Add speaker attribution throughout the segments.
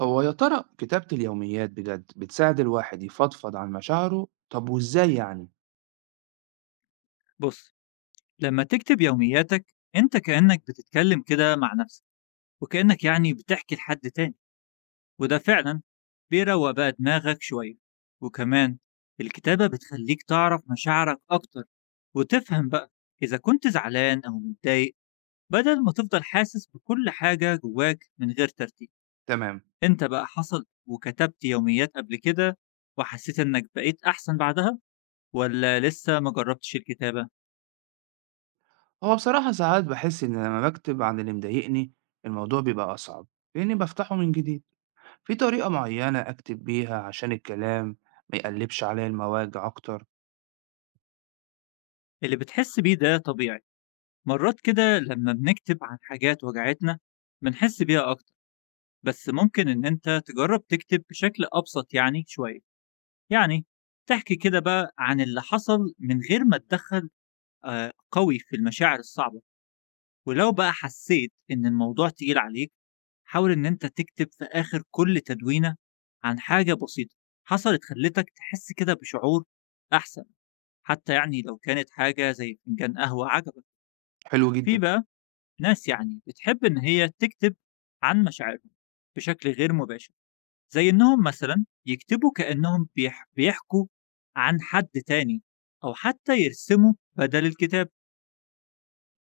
Speaker 1: هو يا ترى كتابة اليوميات بجد بتساعد الواحد يفضفض عن مشاعره؟ طب وإزاي يعني؟
Speaker 2: بص. لما تكتب يومياتك انت كأنك بتتكلم كده مع نفسك، وكأنك يعني بتحكي لحد تاني، وده فعلا بيروق بقى دماغك شوية. وكمان الكتابة بتخليك تعرف مشاعرك أكتر، وتفهم بقى إذا كنت زعلان أو متضايق، بدل ما تفضل حاسس بكل حاجة جواك من غير ترتيب.
Speaker 1: تمام.
Speaker 2: انت بقى حصل وكتبت يوميات قبل كده وحسيت انك بقيت أحسن بعدها، ولا لسه ما جربتش الكتابة؟
Speaker 1: هو بصراحة ساعات بحس إن لما بكتب عن اللي مضايقني الموضوع بيبقى أصعب لأني بفتحه من جديد. في طريقة معينة أكتب بيها عشان الكلام ما يقلبش عليا المواجع أكتر؟
Speaker 2: اللي بتحس بيه ده طبيعي، مرات كده لما بنكتب عن حاجات وجعتنا بنحس بيها أكتر. بس ممكن إن أنت تجرب تكتب بشكل أبسط يعني شوية، يعني تحكي كده بقى عن اللي حصل من غير ما تدخل آه، قوي في المشاعر الصعبة. ولو بقى حسيت إن الموضوع تقيل عليك، حاول إن أنت تكتب في آخر كل تدوينة عن حاجة بسيطة حصلت خلتك تحس كده بشعور أحسن، حتى يعني لو كانت حاجة زي فنجان قهوة عجبك.
Speaker 1: حلو
Speaker 2: في
Speaker 1: جدا.
Speaker 2: بقى ناس يعني بتحب إن هي تكتب عن مشاعرهم بشكل غير مباشر، زي إنهم مثلا يكتبوا كأنهم بيحكوا عن حد تاني، أو حتى يرسموا بدل الكتاب.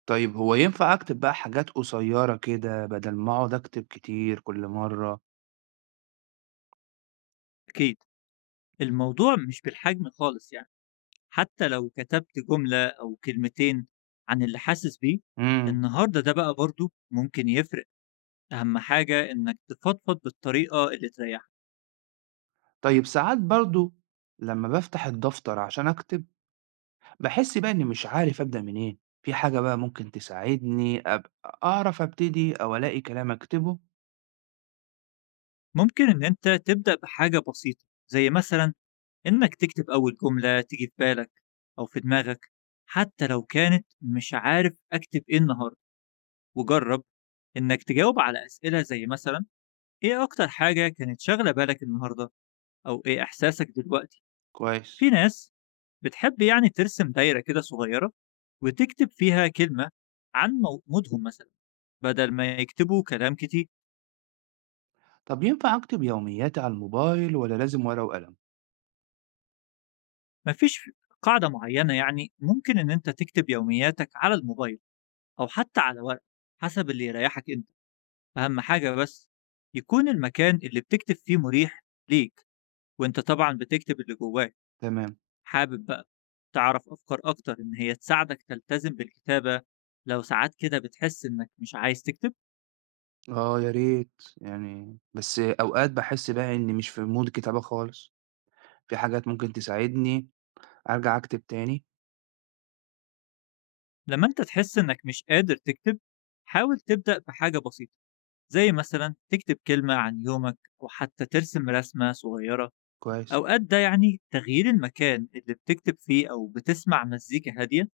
Speaker 1: طيب هو ينفع أكتب بقى حاجات قصيرة كده بدل ما أقعد أكتب كتير كل مرة؟
Speaker 2: أكيد الموضوع مش بالحجم خالص يعني، حتى لو كتبت جملة أو كلمتين عن اللي حاسس بيه
Speaker 1: مم.
Speaker 2: النهاردة ده بقى برضو ممكن يفرق. أهم حاجة إنك تفضفض بالطريقة اللي تريحك.
Speaker 1: طيب ساعات برضو لما بفتح الدفتر عشان أكتب باحس بقى إني مش عارف أبدأ منين، في حاجة بقى ممكن تساعدني أبقى أعرف أبتدي أو ألاقي كلام أكتبه؟
Speaker 2: ممكن إن أنت تبدأ بحاجة بسيطة، زي مثلا إنك تكتب أول جملة تيجي في بالك أو في دماغك، حتى لو كانت مش عارف أكتب إيه النهاردة. وجرب إنك تجاوب على أسئلة زي مثلا إيه أكتر حاجة كانت شاغلة بالك النهاردة، أو إيه إحساسك دلوقتي.
Speaker 1: كويس.
Speaker 2: في ناس بتحب يعني ترسم دايرة كده صغيرة وتكتب فيها كلمة عن مودهم مثلا، بدل ما يكتبوا كلام كتير.
Speaker 1: طب ينفع أكتب يومياتي على الموبايل والّا لازم ورقة وقلم؟
Speaker 2: مفيش قاعدة معينة يعني، ممكن إن أنت تكتب يومياتك على الموبايل أو حتى على ورق، حسب اللي يريحك أنت. أهم حاجة بس يكون المكان اللي بتكتب فيه مريح ليك، وأنت طبعا بتكتب اللي جواك.
Speaker 1: تمام.
Speaker 2: حابب بقى تعرف أفكار أكتر إن هي تساعدك تلتزم بالكتابة، لو ساعات كده بتحس إنك مش عايز تكتب؟
Speaker 1: آه يا ريت بس أوقات باحس بقى إني مش في مود كتابة خالص، في حاجات ممكن تساعدني أرجع أكتب تاني؟
Speaker 2: لما أنت تحس إنك مش قادر تكتب، حاول تبدأ بحاجة بسيطة، زي مثلا تكتب كلمة عن يومك أو حتى ترسم رسمة صغيرة.
Speaker 1: كويس.
Speaker 2: أوقات ده يعني تغيير المكان اللي بتكتب فيه أو بتسمع مزيكا هادية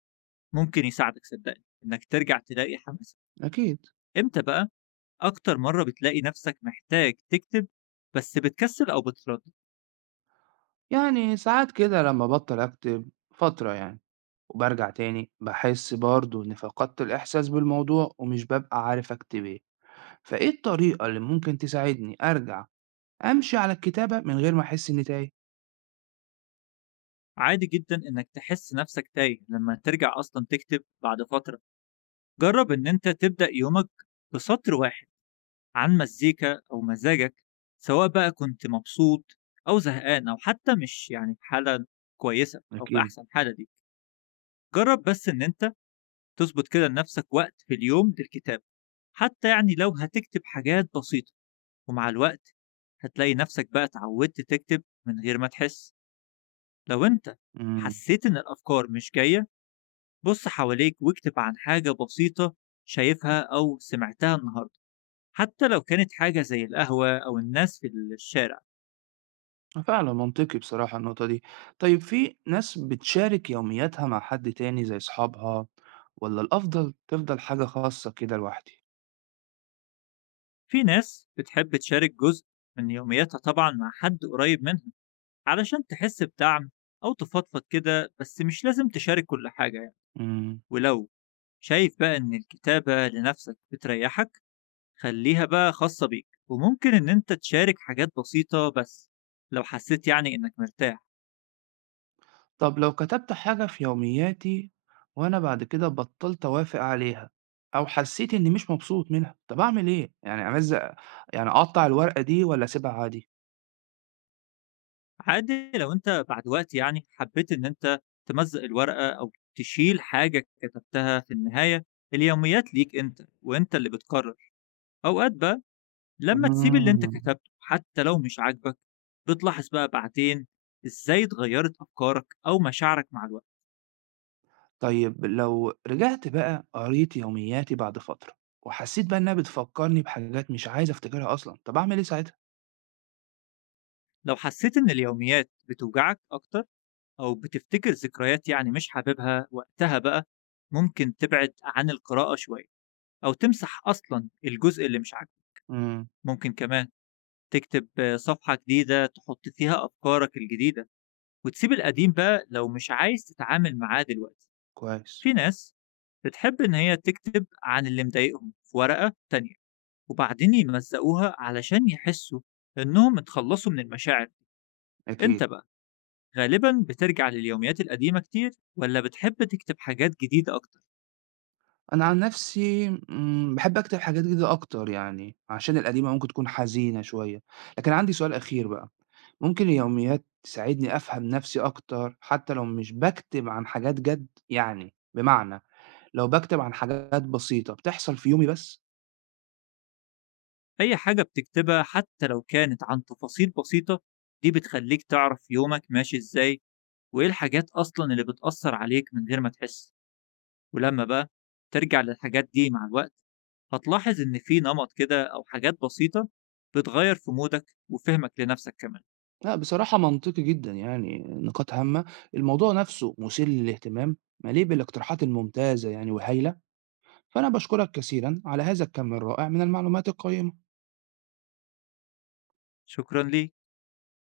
Speaker 2: ممكن يساعدك، صدقني إنك ترجع تلاقي حماسك.
Speaker 1: أكيد.
Speaker 2: إمتى بقى أكتر مرة بتلاقي نفسك محتاج تكتب بس بتكسل أو بتتردد؟
Speaker 1: يعني ساعات كده لما أبطل أكتب فترة يعني، وبارجع تاني باحس برضه إني فقدت الإحساس بالموضوع ومش بابقى عارف أكتب إيه. فإيه الطريقة اللي ممكن تساعدني أرجع أمشي على الكتابة من غير ما أحس إني تايه؟
Speaker 2: عادي جدا إنك تحس نفسك تايه لما ترجع أصلا تكتب بعد فترة، جرب إن أنت تبدأ يومك بسطر واحد عن مزيكا أو مزاجك، سواء بقى كنت مبسوط أو زهقان، أو حتى مش يعني في حالة كويسة أو في
Speaker 1: أكيد.
Speaker 2: أحسن حالة دي. جرب بس إن أنت تظبط كده لنفسك وقت في اليوم للكتاب، حتى يعني لو هتكتب حاجات بسيطة. ومع الوقت هتلاقي نفسك بقى اتعودت تكتب من غير ما تحس. لو انت
Speaker 1: امم
Speaker 2: حسيت ان الافكار مش جاية، بص حواليك واكتب عن حاجة بسيطة شايفها او سمعتها النهاردة، حتى لو كانت حاجة زي القهوة او الناس في الشارع.
Speaker 1: فعلا منطقي بصراحة النقطة دي. طيب في ناس بتشارك يومياتها مع حد تاني زي أصحابها، ولا الأفضل تفضل حاجة خاصة كده لوحدي؟
Speaker 2: في ناس بتحب تشارك جزء من يومياتها طبعا مع حد قريب منها، علشان تحس بدعم او تفضفض كده، بس مش لازم تشارك كل حاجة يعني.
Speaker 1: امم
Speaker 2: ولو شايف بقى ان الكتابة لنفسك بتريحك، خلّيها بقى خاصة بيك، وممكن إن أنت تشارك حاجات بسيطة بس، لو حسّيت يعني إنك مرتاح.
Speaker 1: طب لو كتبت حاجة في يومياتي وأنا بعد كده بطلت أوافق عليها أو حسيت إني مش مبسوط منها، طب أعمل إيه؟ يعني أمزق، يعني أقطع الورقة دي ولا أسيبها عادي؟
Speaker 2: عادي لو أنت بعد وقت يعني حبّيت إن أنت تمزّق الورقة أو تشيل حاجة كتبتها، في النهاية اليوميات ليك أنت، وأنت اللي بتقرر. أوقات بقى لمّا تسيب اللي أنت
Speaker 1: امم
Speaker 2: كتبته حتى لو مش عاجبك، بتلاحظ بقى بعدين إزاي اتغيّرت أفكارك أو مشاعرك مع الوقت.
Speaker 1: طيب لو رجعت بقى قريت يومياتي بعد فترة وحسيت بقى إنها بتفكرني بحاجات مش عايز أفتكرها أصلًا، طب أعمل إيه ساعتها؟
Speaker 2: لو حسّيت إن اليوميات بتوجعك أكتر أو بتفتكر ذكريات يعني مش حاببها وقتها، بقى ممكن تبعد عن القراءة شوية، أو تمسح أصلا الجزء اللي مش عاجبك.
Speaker 1: إمم،
Speaker 2: ممكن كمان تكتب آه، صفحة جديدة تحط فيها أفكارك الجديدة، وتسيب القديم بقى لو مش عايز تتعامل معاه دلوقتي.
Speaker 1: كويس.
Speaker 2: في ناس بتحب إن هي تكتب عن اللي مضايقهم في ورقة تانية، وبعدين يمزقوها علشان يحسوا إنهم اتخلصوا من المشاعر.
Speaker 1: أكيد.
Speaker 2: أنت بقى غالبا بترجع لليوميات القديمة كتير، ولا بتحب تكتب حاجات جديدة أكتر؟
Speaker 1: أنا عن نفسي باحب أكتب حاجات جديدة أكتر يعني، عشان القديمة ممكن تكون حزينة شوية. لكن عندي سؤال أخير بقى، ممكن اليوميات تساعدني أفهم نفسي أكتر حتى لو مش باكتب عن حاجات جد؟ يعني بمعنى لو باكتب عن حاجات بسيطة بتحصل في يومي بس؟
Speaker 2: أي حاجة بتكتبها حتى لو كانت عن تفاصيل بسيطة، دي بتخليك تعرف يومك ماشي إزاي، وإيه الحاجات أصلا اللي بتأثر عليك من غير ما تحس. ولما بقى ترجع للحاجات دي مع الوقت، هتلاحظ إن في نمط كده أو حاجات بسيطة بتغير في مودك وفهمك لنفسك كمان.
Speaker 1: لأ، بصراحة منطقي جدًا يعني، نقاط هامة. الموضوع نفسه مثير للاهتمام، مليء بالاقتراحات الممتازة يعني وهايلة، فأنا باشكرك كثيرًا على هذا الكم الرائع من المعلومات القيمة.
Speaker 2: شكرا ليك.